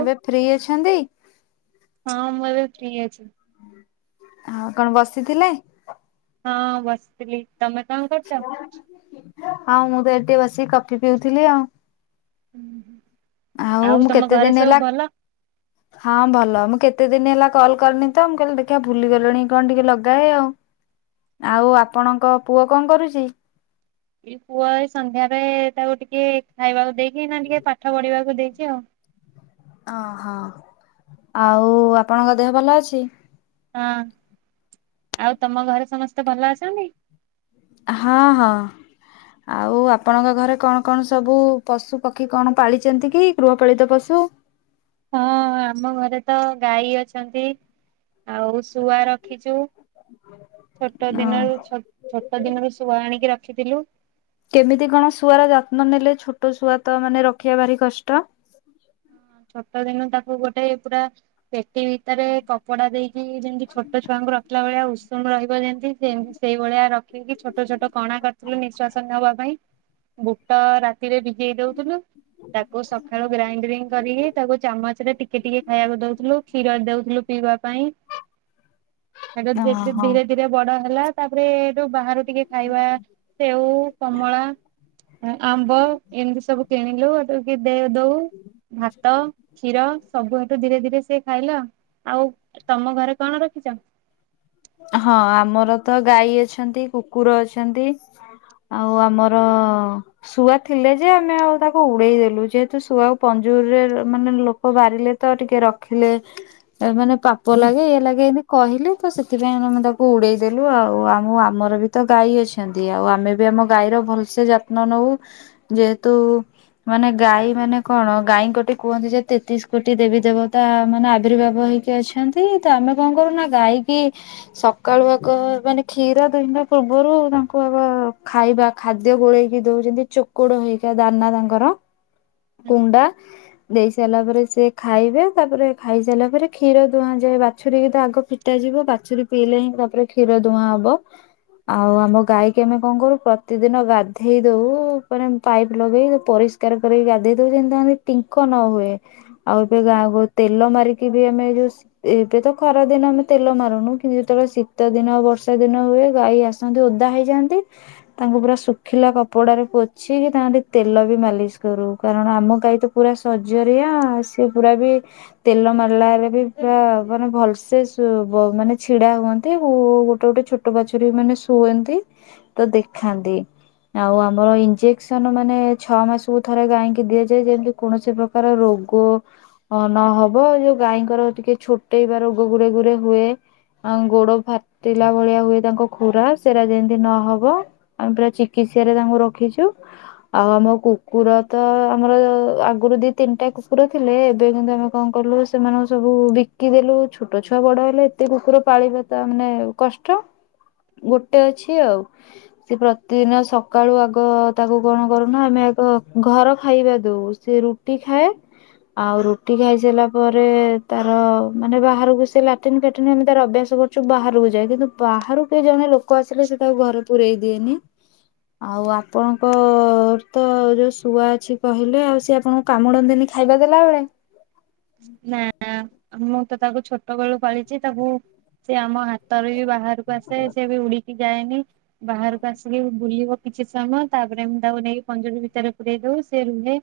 ଏବେ ଫ୍ରି ଅଛନ୍ତି? ହଁ ମୁଁ ଏବେ ଫ୍ରିରି ଅଛି। ହଁ କଣ ବସିଥିଲେ ହଁ ବସିଥିଲି। ତମେ କଣ କରୁଛ? ହଁ ମୁଁ ତ ଏଠି ବସିକି କଫି୍ ପିଉଥିଲି ଆଉ। ହୁଁ ହୁଁ। ଆଉ ମୁଁ କେତେ ଦିନି ହେଲା ହଁ ଭଲ ମୁଁ କେ କେତେ ଦିନ ହେଲା କଲ୍ କରିନି ତ ମୁଁ କହିଲି ଦେଖିବା ଭୁଲି ଗଲେଣି ନା କଣ ଟିକେ ଲଗାଏ ଆଉ। ଆଉ ଆପଣଙ୍କ ପୁଅ କଣ କରୁଛି? ପୁଅ ଏଇ ସନ୍ଧ୍ୟାରେ ତାକୁ ଟିକେ ଖାଇବାକୁ ଦେଇକି ଏଇନା ଟିକେ ପାଠ ପଢିବାକୁ ଦେଇଛି। [unintelligible] ଓହୋ ଆଉ ଆପଣଙ୍କ ଦେହ ଭଲ ଅଛି। ହଁ ଆଉ ତମ ଘରେ ସମସ୍ତେ ଭଲ ଅଛନ୍ତି। ହଁ ହଁ ଆଉ ଆପଣଙ୍କ ଘରେ କଣ କଣ ସବୁ ପଶୁ ପକ୍ଷୀ କଣ ପାଳିଛନ୍ତି କି ଗୃହପାଳିତ ପଶୁ? ହଁ ଆମ ଘରେ ତ ଗାଈ ଅଛନ୍ତି। ଆଉ ଶୁଆ ରଖିଛୁ, ଛୋଟ ଓ ଦିନରୁ ଛୋଟ ଦିନରୁ ଶୁଆ ଆଣିକି ରଖିଥିଲୁ। କେମିତି କଣ ଶୁଆର ଯତ୍ନ ନେଲେ ଛୋଟ ଶୁଆ ତ ମାନେ ରଖିବା ଭାରି କଷ୍ଟ। ହଁ ଛୋଟ ଦିନ ତାକୁ ଗୋଟେ ପୁରା ପେଟି ଭିତରେ କପଡା ଦେଇକି ଯେମିତି ଛୋଟ ଛୁଆଙ୍କୁ ରଖିଲା ଭଳିଆ ଉଶୁ ରହିବ ଯେମିତି ସେଇ ଭଳିଆ ରଖିକି ଛୋଟ ଛୋଟ କଣା କରିଥିଲୁ ନିଶ୍ବାସ ନେବା ପାଇଁ। ବୁଟ ରାତିରେ ଭିଜେଇ ଦଉଥିଲୁ ତାକୁ ସକାଳୁ ଗ୍ରାଇଣ୍ଡିଙ୍ଗ କରିକି ତାକୁ ଚାମଚ ରେ ଟିକେ ଟିକେ ଖାଇବାକୁ ଦଉଥିଲୁ କ୍ଷୀର ଦଉଥିଲୁ ପିଇବା ପାଇଁ । ସେଠୁ ଓହୋ। ଧୀରେ ଧୀରେ ବଡ ହେଲା। ତାପରେ ଯ ବାହାରୁ ଟିକେ ଖାଇବା ସେଉ, କମଳା, ଆମ୍ବ ଏମିତି ସବୁ କିଣିଲୁ ହେଠୁ। [unintelligible] ଭାତ, କ୍ଷୀର ସବୁ ହେଠୁ ଧୀରେ ଧୀରେ ସେ ଖାଇଲା? ଆଉ ତମ ଘରେ କଣ ରଖିଛଚ? ହଁ ଆମର ତ ଗାଈ ଅଛନ୍ତି କୁକୁର ଅଛନ୍ତି ଆଉ ଆମର ଶୁଆ ଥିଲେ ଯେ ଆମେ ଆଉ ତାକୁ ଉଡେଇ ଦେଲୁ ଯେହେତୁ ଶୁଆକୁ ପଞ୍ଜୁରୀରେ ମାନେ ଲୋକ ବାରିଲେ ତ ଟିକେ ରଖିଲେ ମାନେ ପାପ ଲାଗେ ଇଏ ଲାଗେ ଏମିତି କହିଲେ ତ ସେ ଥିପାଇଁ ଆମେ ତାକୁ ଉଡେଇ ଦେଲୁ ଆଉ ଆମ ଆମର ବି ତ ଗାଈ ଅଛନ୍ତି। ଆଉ ଆମେ ବି ଆମ ଗାଈର ଭଲସେ ଯତ୍ନ ନଉ ଯେହେତୁ ମାନେ ଗାଈ ମାନେ କଣ ଗାଈଙ୍କ ଟି କୁହନ୍ତି । ଯେ ତେତିଶ କୋଟି ଦେବୀ ଦେବତା ମାନେ ଆବିର୍ଭାବ ହେଇକି ଅଛନ୍ତି। ତ ଆମେ କଣ କରୁ ନା ଗାଈ କି ସକାଳୁ ଆଗ ମାନେ କ୍ଷୀର ଦୁହିଁଲା ପୂର୍ବରୁ ତାଙ୍କୁ ଆଗ ଖାଇବା ଖାଦ୍ୟ ଗୋଳେଇକି ଦୋଉଛନ୍ତି ନ୍ତି ଚୋକଡ ହେ କା ଦାନା ତାଙ୍କର କୁଣ୍ଡା ଦେଇ ସାରିଲା ପରେ ସେ ଖାଇବେ ତାପରେ ଖାଇସାରିଲା ପରେ କ୍ଷୀର ଦୁହାଁ ଯାଏ ବାଛୁରୀ କି ତ ଆଗ ଫିଟା ଯିବ ବାଛୁରୀ ପିଇଲେ ହିଁ ତାପରେ କ୍ଷୀର ଦୁହାଁ ହବ ଆଉ ଆମ ଗାଈକ ଆମେ କଣ କରୁ ପ୍ରତିଦିନ ଗାଧେଇ ଦଉ ପୁରା ଏମିତି ପାଇପ୍ ଲଗେଇ ପରିଷ୍କାର କରେଇ ଗା ତେଲ ମାରିକି ବି ଆମେ ଯୋଉ ଏବେ ତ ଖରା ଦିନ ଆମେ ତେଲ ମାରୁନୁ କିନ୍ତୁ ଯେତେବେଳେ ଶୀତ ଦିନ ବର୍ଷା ଦିନ ହୁଏ ଗାଈ ଆସନ୍ତି ଓଦା ହେଇଯାଆନ୍ତି ତାଙ୍କୁ ପୁରା ଶୁଖିଲା କପଡାରେ ପୋଛିକି ତାଙ୍କଠି ତେଲ ବି ମାଲିସ କରୁ । କରଣ ଆମ ଗାଈ ତ ପୁରା ସରଜରିଆ ସିଏ ପୁରା ବି ତେଲ ମାରିଲାବେଳେ ବି ପୁରା ମାନେ ଭଲସେ ଶୋ ବ ମାନେ ଛିଡା ହୁଅନ୍ତି ଗୋ ଗୋଟେ ଗୋଟେ ଛୋଟ ବାଛୁରୀ ମାନେ ଶୁଅନ୍ତି ତ ଦେଖାନ୍ତି ଆଉ ଆମର ଇଞ୍ଜେକ୍ସନ ମାନେ ଛଅ ମାସକୁ ଥରେ ଗାଈଙ୍କି କି ଦିଆଯାଏ ଯେମିତି କୌଣସି ପ୍ରକାର ରୋଗ ଅ ନହବ ଯୋଉ ଗାଈଙ୍କର ଟିକେ ଛୋଟେଇବା ରୋଗ ଗୁରେ ଗୁରେ ହୁଏ ଆଂ ଗୋଡ ଫାଟିଲା ଭଳିଆ ହୁଏ ତାଙ୍କ ଖୁରା ସେରା ଯେମିତି ନହବ ଆମେ ପୁରା ଚିକିତ୍ସାରେ ତାଙ୍କୁ ରଖିଛୁ ଆଉ ଆମ କୁକୁର ତ ଆମର ଆଗରୁ ଦି ତିନିଟା କୁକୁର ଥିଲେ ଏବେ କିନ୍ତୁ ଆମେ କଁ କଲୁ ସେମାନଙ୍କୁ ସବୁ ବିକିଦେଲୁ ଛୋଟ ଛୁଆ ବଡ ହେଲେ ଏତେ କୁକୁର ପାଳିବା ତାମାନେ କଷ୍ଟ ଗୋଟେ ଅଛି ଆଉ ସେ ପ୍ରତିଦିନ ସକାଳୁ ଆଗ ତାକୁ କଣ କରୁନା ଆମେ ଆଗ ଘର ଖାଇବା ଦଉ ସେ ରୁଟି ଖାଏ ଆଉ ରୁଟି ଖାଇସାରିଲା ପରେ ତାର ମାନେ ବାହାରକୁ ସେ ଲ। ଟିନ ଫାଟିନ୍ ଆମେ ତାର ଅଭ୍ୟାସ କରିଛୁ ବାହାରକୁ ଯାଏ କିନ୍ତୁ ବାହାରୁ କେହି ଜଣେ ଲୋକ ଆସିଲେ ସେ ତାକୁ ଘରେ ପୂରେଇ ଦିଏନି ଆଉ ଆପଣଙ୍କ ତ ରେସ୍ ତୁଆ ଅଛି କହିଲେ ଆଉ ସେ ଆପଣଙ୍କୁ କାମୁଡନ୍ତିନି ଖାଇବାକୁ ଦେଲା ବେଳେ? ନା [unintelligible] ମୁଁ ତ ତାକୁ ଛୋଟ ବେଳୁ ପାଳିଛି ତାକୁ ସେ ଆମ ହାତରେ ବି ବାହାରକୁ ଆସେ ସେ ବି ଉଡିକି ଯାଏନି । ବାହାରକୁ ଆସିକି ବୁଲିବ କିଛି ସମୟ ତାପରେ ମୁଁ ତାକୁ ନେଇକି ପଞ୍ଜୁରୀ ଭିତରେ ପୁରେଇ ଦଉ ସେ ରୁହେ।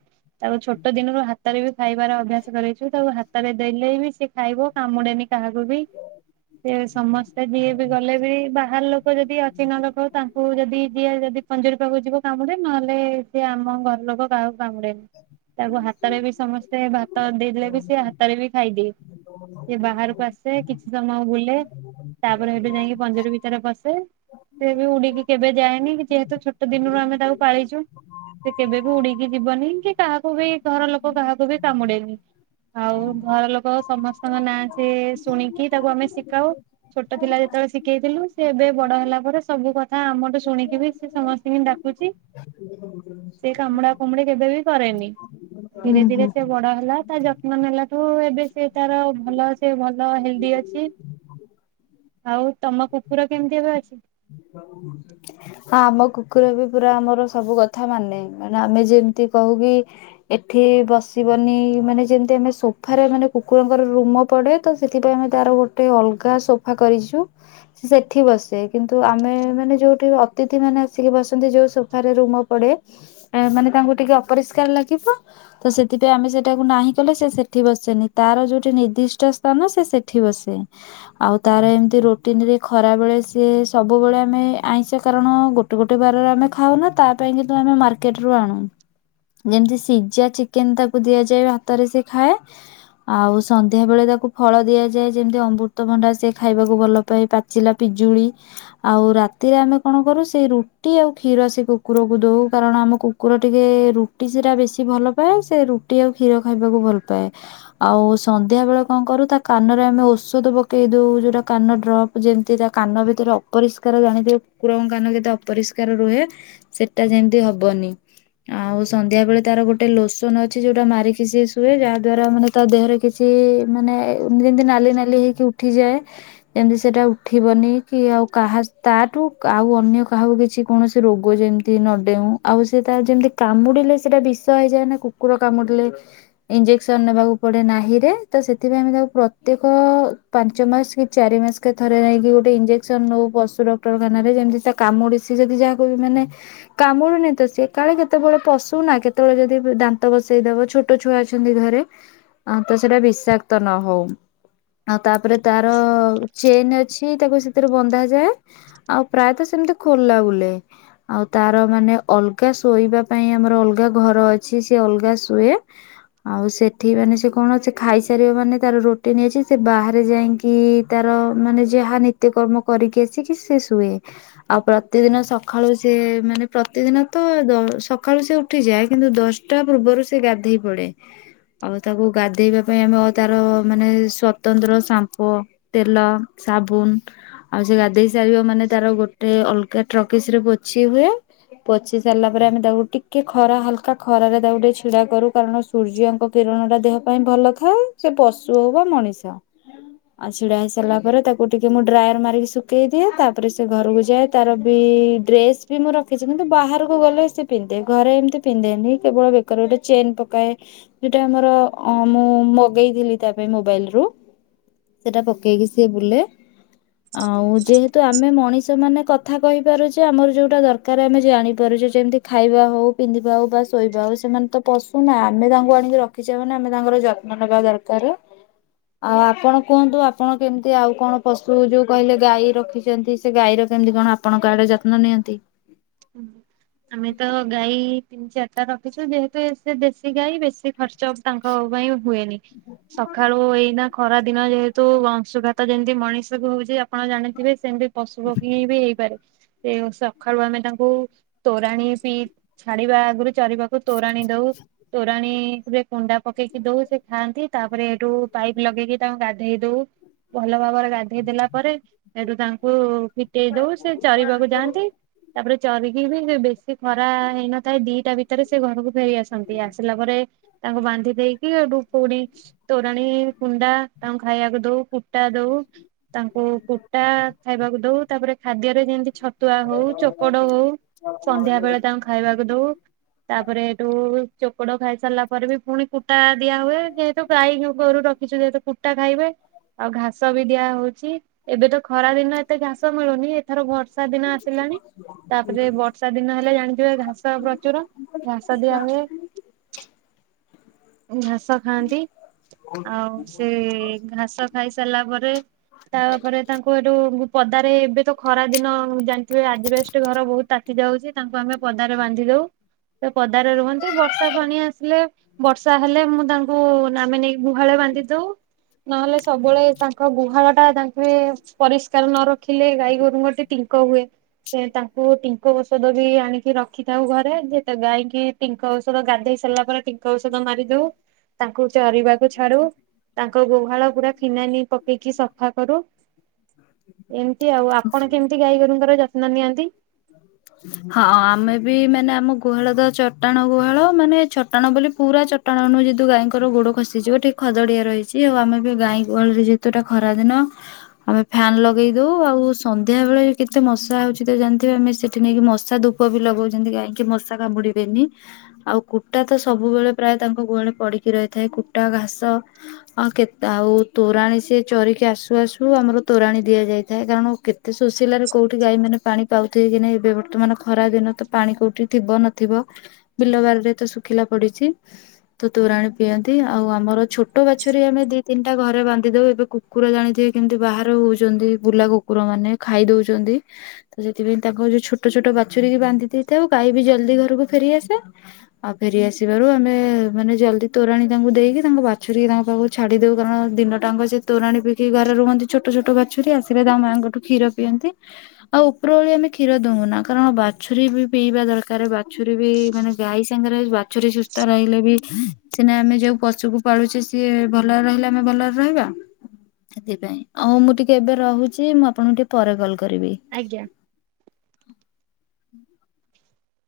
ତାକୁ ଛୋଟ ଦିନରୁ ହା ତାର ବି ଖାଇବାର ଅଭ୍ୟାସ କରେଇ ତାକୁ ହାତରେ ଦେଲେ ବି ସେ ଖାଇବ କାମୁଡେନି କାହାକୁ ବି ସେ ସମସ ଯିଏ ବି ଗଲେ ବି ବାହାର ଲୋ କୋ ଯଦି ଅଚିହ୍ନା ଲୋକ ତାଙ୍କୁ ଯଦି ଯିଏ ଯଦି ଯିଏ ଯଦି ପଞ୍ଜୁରୀ ପାଖୁ ଯିବ କାମୁଡ଼େ ନହେଲେ ସିଏ ଆମ ଘର ଲୋକ କାହାକୁ କାମୁଡ଼େନି ତାକୁ ହାତରେ ବି ସମସ୍ତେ ଭାତ ଦେଇଦେଲେ ସେ ହାତରେ ବି ଖାଇଦିଏ ସେ ବାହାରକୁ ଆସେ କିଛି ସମୟ ବୁଲେ ତାପରେ ହେଟୁ ଯାଇକି ପଞ୍ଜୁରୀ ଭିତରେ ପସେ ସେ ବି ଉଡିକି କେବେ ଯାଏନି ଯେହେତୁ ଛୋଟ ଦିନରୁ ଆମେ ତାକୁ ପାଳିଛୁ ସେ କେବେ ବି ଉଡିକି ଯିବନି କି କାହାକୁ ବି ଘର ଲୋକ କାହାକୁ ବି କାମୁଡେନି। ଆଉ ଘର ଲୋକ ସମସ୍ତଙ୍କ ନାଁ ସେ ଶୁଣିକି ତାକୁ ଆମେ ଶିଖାଉ ଛୋଟ ଥିଲା ଯେତେବେଳେ ଶିଖେଇଥିଲୁ ସେ ଏବେ ବଡ ହେଲା ପରେ ସବୁ କଥା ଆମଠୁ ଶୁଣିକି ବି ସେ ସମସ୍ତିଙ୍କି ଡାକୁଛି ସେ କାମୁଡା କାମୁଡି କେବେ ବି କରେନି। ହୁଁ ଧୀରେ ଧୀରେ ହୁଁ। ସେ ବଡ ହେଲା। ତା ଯତ୍ନ ନେଲା ଠୁ ଏବେ ସେ ତାର ଭଲ ସେ ଭଲ ନ ହିନ୍ଦୀ ଅଛି। ଆଉ ତମ କୁକୁର କେମିତି ଏବେ ଅଛି? ହଁ ଆମ କୁକୁର ବି ପୁରା ଆମର ସବୁ କଥା ମାନେ ମାନେ ଆମେ ଯେମତି କହୁ କି ଏଠି ବସିବନି ମାନେ ଯେମତି ଆମେ ସୋଫାରେ ମାନେ କୁକୁରଙ୍କର ରୁମ ପଡ଼େ ତ ସେଥିପାଇଁ ଆମେ ତାର ଗୋଟେ ଅଲଗା ସୋଫା କରିଛୁ ସେ ସେଠି ବସେ କିନ୍ତୁ ତ ଆମେ ମାନେ ଯୋଉଠି ଅତିଥି ମାନେ ଆସିକି ବସନ୍ତି ଯୋଉ ସୋଫାରେ ରୁମ ପଡେ ଆ ମାନେ ତାଙ୍କୁ ଟିକେ ଅପରିଷ୍କାର ଲାଗିବ ତ ସେଥିପାଇଁ ଆମେ ସେଟାକୁ ନାହିଁ କଲେ ସେ ସେଠି ବସେନି ତାର ଯୋଉଠି ନିର୍ଦ୍ଦିଷ୍ଟ ସ୍ଥାନ ସେ ସେଠି ବସେ ଆଉ ତାର ଏମିତି ରୁଟିନରେ ଖରା ବେଳେ ସେ ସବୁବେଳେ ଆମେ ଆଇଁଷ କାରଣ ଗୋଟେ ଗୋଟେ ବାରରେ ଆମେ ଖାଉନା ତା ପାଇଁ କିନ୍ତୁ ଆମେ ମାର୍କେଟରୁୁ ଆଣୁ ଯେମତି ସିଜା ଚିକେନ୍ ତାକୁ ଦିଆଯାଏ ଭାତରେ ସିଏ ଖାଏ ଆଉ ସନ୍ଧ୍ୟା ବେଳେ ତାକୁ ଫଳ ଦିଆଯାଏ ଯେମତି ଅମ୍ବୁରତଭଣ୍ଡା ସିଏ ଖାଇବାକୁ ଭଲ ପାଏ ପାଚିଲା ପିଜୁଳି। ଆଉ ରାତିରେ ଆମେ କଣ କରୁ ସେଇ ରୁଟି ଆଉ କ୍ଷୀର ସେ କୁକୁରକୁ ଦଉ କାରଣ ଆମ କୁକୁର ଟିକେ ରୁଟି ସେଟା ବେଶି ଭଲ ପାଏ ସେ ରୁଟି ଆଉ କ୍ଷୀର ଖାଇବାକୁ ଭଲ ପାଏ ଆଉ ସନ୍ଧ୍ୟା ବେଳେ କଣ କରୁ ତା କାନରେ ଆମେ ଔଷଧ ପକେଇ ଦଉ ଯୋଉଟା କାନ ଡ୍ରପ୍ ଯେମିତି ତା କାନ ଭି ଭିତରେ ଅପରିଷ୍କାର ଜାଣିଥିବେ କୁକୁରଙ୍କ କାନ କେତେ ଅପରିଷ୍କାର ରୁହେ ସେଟା ଯେମିତି ହବନି ଆଉ ସନ୍ଧ୍ୟା ବେଳେ ତାର ଗୋଟେ ଲୋସନ ଅଛି ଯୋଉଟା ମାରିକି ସିଏ ଶୁଏ ଯାହା ଦ୍ଵାରା ମାନେ ତା ଦେହରେ କିଛି ମାନେ ଯେମିତି ନାଲି ନାଲି ହେଇକି ଉଠିଯାଏ ଯେମିତି ସେଟା ଉଠିବନି। କି ଆଉ କାହା ତାଠୁ କା ଆଉ ଅନ୍ୟ କାହାକୁ କିଛି କୌଣସି ରୋଗ ଯେମିତି ନ ଡେଉଁ ଆଉ ସେ ତା ଯେମିତି କାମୁଡିଲେ ସେଟା ବିଷ ହେଇଯାଏ ନା କୁକୁର କାମୁଡିଲେ ଇଞ୍ଜେକ୍ସନ ନେବାକୁ ପଡେ ନାହି ରେ ତ ସେଥିପାଇଁ ଆମେ ତାକୁ ପ୍ରତ୍ୟେକ ପାଞ୍ଚ ମାସ କି ଚାରି ମାସକେ ଥରେ ନେଇକି ଗୋଟେ ଇଞ୍ଜେ ସେ ନଉ ପଶୁ ଡକ୍ଟରଖାନାରେ ଯେମିତି ତା କାମୁଡି ସିଏ ଯଦି ଯାହାକୁ ବି ମାନେ କାମୁଡୁନି ତ ସିଏ କାଳେ କେତେବେଳେ ପଶୁନା କେତେବେଳେ ଯଦି ଦ-ଦାନ୍ତ ପଷେଇ ଦେବ ଛୋଟ ଛୁଆ ଅଛନ୍ତି ଘରେ ଅଁ ତ ସେଇଟା ବିଷାକ୍ତ ନହଉ। ଆଉ ତାପରେ ତାର ଚେନ୍ ଅ [unintelligible] ସେଥିରେ ବନ୍ଧା ଯାଏ ଆଉ ପ୍ରାୟତଃ ସେମିତି ଖୋଲା ବୁଲେ ଆଉ ତାର ମାନେ ଅଲଗା ଶୋଇବା ପାଇଁ ଆମର ଅଲଗା ଘର ଅଛି ସେ ଅଲଗା ଶୁଏ ଆଉ ସେଠି ମାନେ ସେ କଣ ସେ ଖାଇସାରିବ ମାନେ ତାର ରୁଟିନ ଅଛି ସେ ବାହାରେ ଯାଇକି ତାର ମାନେ ଯାହା ନିତ୍ୟକର୍ମ କରିକି ଆସିକି ସେ ଶୁଏ ଆଉ ପ୍ରତିଦିନ ସକାଳୁ ସେ ମାନେ ପ୍ରତିଦିନ ତ ସକାଳୁ ସେ ଉଠିଯାଏ କିନ୍ତୁ ଦଶଟା ପୂର୍ବରୁ ସେ ଗାଧେଇ ପଡ଼େ ଆଉ ତାକୁ ଗାଧେଇବା ପାଇଁ ଆମେ ତାର ମାନେ ସ୍ଵତନ୍ତ୍ର ସାମ୍ପୋ ତେଲ ସାବୁନ ଆଉ ସେ ଗାଧେଇ ସାରିବା ମାନେ ତାର ଗୋଟେ ଅଲଗା ଟ୍ରକିସ ରେ ପୋଛି ହୁଏ ପୋଛି ସାରିଲା ପରେ ଆମେ ତାକୁ ଟିକେ ଖରା ହାଲକା ଖରାରେ ତାକୁ ଟେ ଛିଡା କରୁ କାରଣ ସୂର୍ଯ୍ୟଙ୍କ କିରଣ ଟା ଦେହ ପାଇଁ ଭଲ ଥାଏ ସେ ପଶୁ ହଉ ବା ମଣିଷ ଆଉ ଛିଡା ହେଇ ସାରିଲା ପରେ ତାକୁ ଟିକେ ମୁଁ ଡ୍ରାୟାର ମାରିକି ଶୁଖେଇ ଦିଏ ତାପରେ ସେ ଘରକୁ ଯାଏ ତାର ବି ଡ୍ରେସ ବି ମୁଁ ରଖିଛି କିନ୍ତୁ ବାହାରକୁ ଗଲେ ସେ ପିନ୍ଧେ ଘରେ ଏମିତି ପିନ୍ଧେନି କେବଳ ବେକରେ ଗୋଟେ ଚେନ ପକାଏ ଯୋଉଟା ଆମର ମୁଁ ମଗେଇଥିଲି ତା ପାଇଁ ମୋବାଇଲ ରୁ ସେଟା ପକେଇକି ସିଏ ବୁଲେ। ଆଉ ଯେହେତୁ ଆମେ ମଣିଷ ମାନେ କଥା କହିପାରୁଛେ ଆମର ଯୋଉଟା ଦରକାର ଆମେ ଜାଣିପାରୁଛେ ଯେମିତି ଖାଇବା ହଉ ପିନ୍ଧିବା ହଉ ବା ଶୋଇବା ହଉ ସେମାନେ ତ ପଶୁନା ଆମେ ତାଙ୍କୁ ଆଣିକି ରଖିଛ ନା ଆମେ ତାଙ୍କର ଯତ୍ନ ନେବା ଦରକାର। ଆଉ ଆପଣ କୁହନ୍ତୁ ଆପଣ କେମିତି ଆଉ କଣ ପଶୁ ଯୋଉ କହିଲେ ଗାଈ ରଖିଛନ୍ତି ସେ ଗାଈର କେମିତି କଣ ଆପଣଙ୍କ ଆଡେ ଯତ୍ନ ନିଅନ୍ତି? ଆମେ ତ ଗାଈ ତିନି ଚାର ରଖିଛୁ ଯେହେତୁ ଏ ଦେଶୀ ଗାଈ ବେଶୀ ଖର୍ଚ୍ଚ ତାଙ୍କ ପାଇଁ ହୁଏନି ସକାଳୁ ଏଇନା ଖରା ଦିନ ଯେହେତୁ ଅଂଶୁଘାତ ଯେମିତି ମଣିଷକୁ ହଉଛି ଆପଣ ଜାଣିଥିବେ ସେମିତି ପଶୁ ପକ୍ଷୀ ବି ହେଇପାରେ। ସେ ସକାଳୁ ଆମେ ତାଙ୍କୁ ତୋରାଣ ପି ଛାଡିବା ଆଗରୁ ଚରିବା ତୋରାଣି ଦଉ। ପାଣୀ ରେ କୁଣ୍ଡା ପକେଇକି ଦଉ ସେ ଖାଆନ୍ତି ତାପରେ ଏଠୁ ପାଇପ ଲଗେଇକି ତାଙ୍କୁ ଗାଧେଇ ଦଉ ଭଲ ଭାବରେ ଗାଧେଇ ଦେଲା ପରେ ସେଠୁ ତାଙ୍କୁ ଫିଟେଇ ଦଉ ସେ ଚାରିବାକୁ ଯାଆନ୍ତି। ତାପରେ ଚରିକି ବି ବେଶୀ ଖରା ହେଇନଥାଏ ଦିଟା ଭିତରେ ସେ ଘରକୁ ଫେରି ଆସନ୍ତି ଆସିଲା ପରେ ତାଙ୍କୁ ବାନ୍ଧି ଦେଇକିଠୁ ପୁଣି ତୋରାଣୀ କୁଣ୍ଡା ତାଙ୍କୁ ଖାଇବାକୁ ଦଉ କୁଟା ଦଉ ତାଙ୍କୁ କୁଟା ଖାଇବାକୁ ଦଉ ତାପରେ ଖାଦ୍ୟରେ ଯେମିତି ଛ ତୁଆ ହଉ ଚ ହଉ ସନ୍ଧ୍ୟା ବେଳେ ତାଙ୍କୁ ଖାଇବାକୁ ଦଉ ତାପରେ ଏଇଠୁ ଚୋକଡ ଖାଇସାରିଲା ପରେ ବି ପୁଣି କୁଟା ଦିଆ ହୁଏ ଯେହେତୁ ଗାଈ ଗୋରୁ ରଖିଛୁ ଯେହେତୁ କୁଟା ଖାଇବେ ଆଉ ଘାସ ବି ଦିଆ ହଉ ଜି [inaudible] ଏବେ ତ ଖରା ଦିନ ଏତେ ଘାସ ମିଳୁନି। ଏଥର ଘ ବର୍ଷା ଦିନ ଆସିଲାଣି ତାପରେ ବର୍ଷା ଦିନ ହେଲେ ଜାଣିଥିବେ ଘାସ ପ୍ରଚୁର ଘାସ ଦିଆ ହୁଏ ଘାସ ଖାଆନ୍ତି ଆଉ ସେ ଘାସ ଖାଇସାରିଲା ପରେ ତାପରେ ତାଙ୍କୁ ଏଠୁ ପଦାରେ ଏବେ ତ ଖରା ଦିନ ଜାଣି ଥେ ଆଜି ବେ ବ ତାତି ଯାଉଛି ତାଙ୍କୁ ଆମେ ପଦାରେ ବାନ୍ଧି ଦଉ ସେ ପଦାରେ ରୁହନ୍ତି ବର୍ଷା ପଣି ଆସିଲେ ବର୍ଷା ହେଲେ ମୁଁ ତାଙ୍କୁ ଆମେ ନେଇକି ଗୁହାଳ ବାନ୍ଧି ଦଉ ନହେଲେ ସବୁବେଳେ ତାଙ୍କ ଗୁହାଳ ଟା ତାଙ୍କରେ ପରିଷ୍କାର ନ ରଖିଲେ ଗାଈ ଗୋରୁଙ୍କଟିେ ଟିଙ୍କ ହୁଏ। ସେ ତାଙ୍କୁ ଟିଙ୍କ ଔଷଧ ବି ଆଣିକି ରଖିଥାଉ ଘରେ ଯେତ ଗାଈକି ଟିଙ୍କ ଔଷଧ ଗାଧେଇ ସାରିଲା ପରେ ଟିଙ୍କ ଔଷଧ ମାରି ଦଉ ତାଙ୍କୁ ଚରିବାକୁ ଛଡୁ ତାଙ୍କ ଗୋହାଳ ପୁରା ଫିନାଇଲ ପକେଇକି ସଫା କରୁ। ଏମତି ଆଉ ଆପଣ କେମିତି ଗାଈ ଗୋରୁଙ୍କର ଯତ୍ନ ନନ୍ଦି ଆନ୍ତିି [unintelligible] ହଁ ଆମେ ବି ମାନେ ଆମ ଗୁହାଳ ତ ଚଟାଣ ଗୁହାଳ ମାନେ ଚଟାଣ ବୋଲି ପୁରା ଚଟାଣ ନୁହଁ ଯେହେତ ଗଈଙ୍କର ଗୋଡ ଖସିଯିବ ଟ [unintelligible] ଏଠ ନେଇକି ମଶା ଧୂପ ବି ଲଗାଉଛନ୍ତି ଗାଈ କିି ମଶା କାମୁଡିବେନି ଆଉ କୁଟା ତ ସବୁବେଳେ ପ୍ରାୟ ତାଙ୍କ ଗୁହାଳ ପଡିକି ରହିଥାଏ କୁଟା ଘାସ ଆଉ କେ ଆଉ ତୋରାଣ ସି ଚରିକି ଆସୁ ଆସୁ ଆମର ତୋରାଣ ଦିଆଯାଇଥାଏ କାରଣ କେତେ ଶୋଷିଲାରେ କୋଉଠି ଗାଈ ମାନେ ପାଣି ପାଉଥିବେ କି ନାହିଁ ଏବେ ବର୍ତ୍ତମାନ ଖରା ଦିନ ତ ପାଣି କୋଉଠି ଥିବ ନଥିବ ବିଲବାରରେ ତ ଶୁଖିଲା ପଡିଛି ତ ତୋରାଣ ପିଅନ୍ତି ଆଉ ଆମର ଛୋଟ ବାଛୁରୀ ଆମେ ଦି ତିନିଟା ଘରେ ବାନ୍ଧି ଦଉ ଏବେ କୁକୁର ଜାଣିଥିବେ କେମିତି ବାହହାର ହଉଛନ୍ତି ବୁଲା କୁକୁର ମାନେ ଖାଇ ଦଉଛନ୍ତି ତ ସେଥିପାଇଁ ତାଙ୍କ ଯଉ ଛୋ ଛଟ ଛୋଟ ବାଛୁରୀ କି ବାନ୍ଧି ଦେଇଥାଉ ଗାଈ ବି ଜଲ୍ଦି ଘରକୁ ଫେରିଆସେ ଆଉ ଫେରି ଆସିବାରୁ ଆମେ ମାନେ ଜଲଦି ତୋରାଣୀ ତାଙ୍କୁ ଦେଇକି ତାଙ୍କ ବାଛୁରୀ ତାଙ୍କ ପାଖକୁ ଛାଡି ଦଉ କାରଣ ଦିନ ଟାଙ୍କ ସେ ତୋରାଣୀ ପିଇିକି ଘରେ ରୁହନ୍ତି ଛୋଟ ଛୋଟ ବାଛୁରୀ ଆସିବେ ତା ମାଆଙ୍କଠୁ କ୍ଷୀର ପିଅନ୍ତି ଆଉ ଉପରଳି ଆମେ କ୍ଷୀର ଦଉନା କାରଣ ବାଛୁରୀ ବି ପିଇବା ଦରକାର ବାଛୁରୀ ବି ମାନେ ଗାଈ ସାଙ୍ଗରେ ବାଛୁରୀ ସୁସ୍ଥ ରହିଲେ ବି ସିନା ଆମେ ଯୋଉ ପଶୁକୁ ପାଳୁଛେ ସିଏ ଭଲରେ ରହିଲେ ଆମେ ଭଲରେ ରହିବା ସେଥିପାଇଁ ଆଉ ମୁଁ ଟିକେ ଏବେ ରହୁଛି ମୁଁ ଆପଣଙ୍କୁ ଟିକେ ପରେ ଗଲ କରିବି ଆଜ୍ଞା।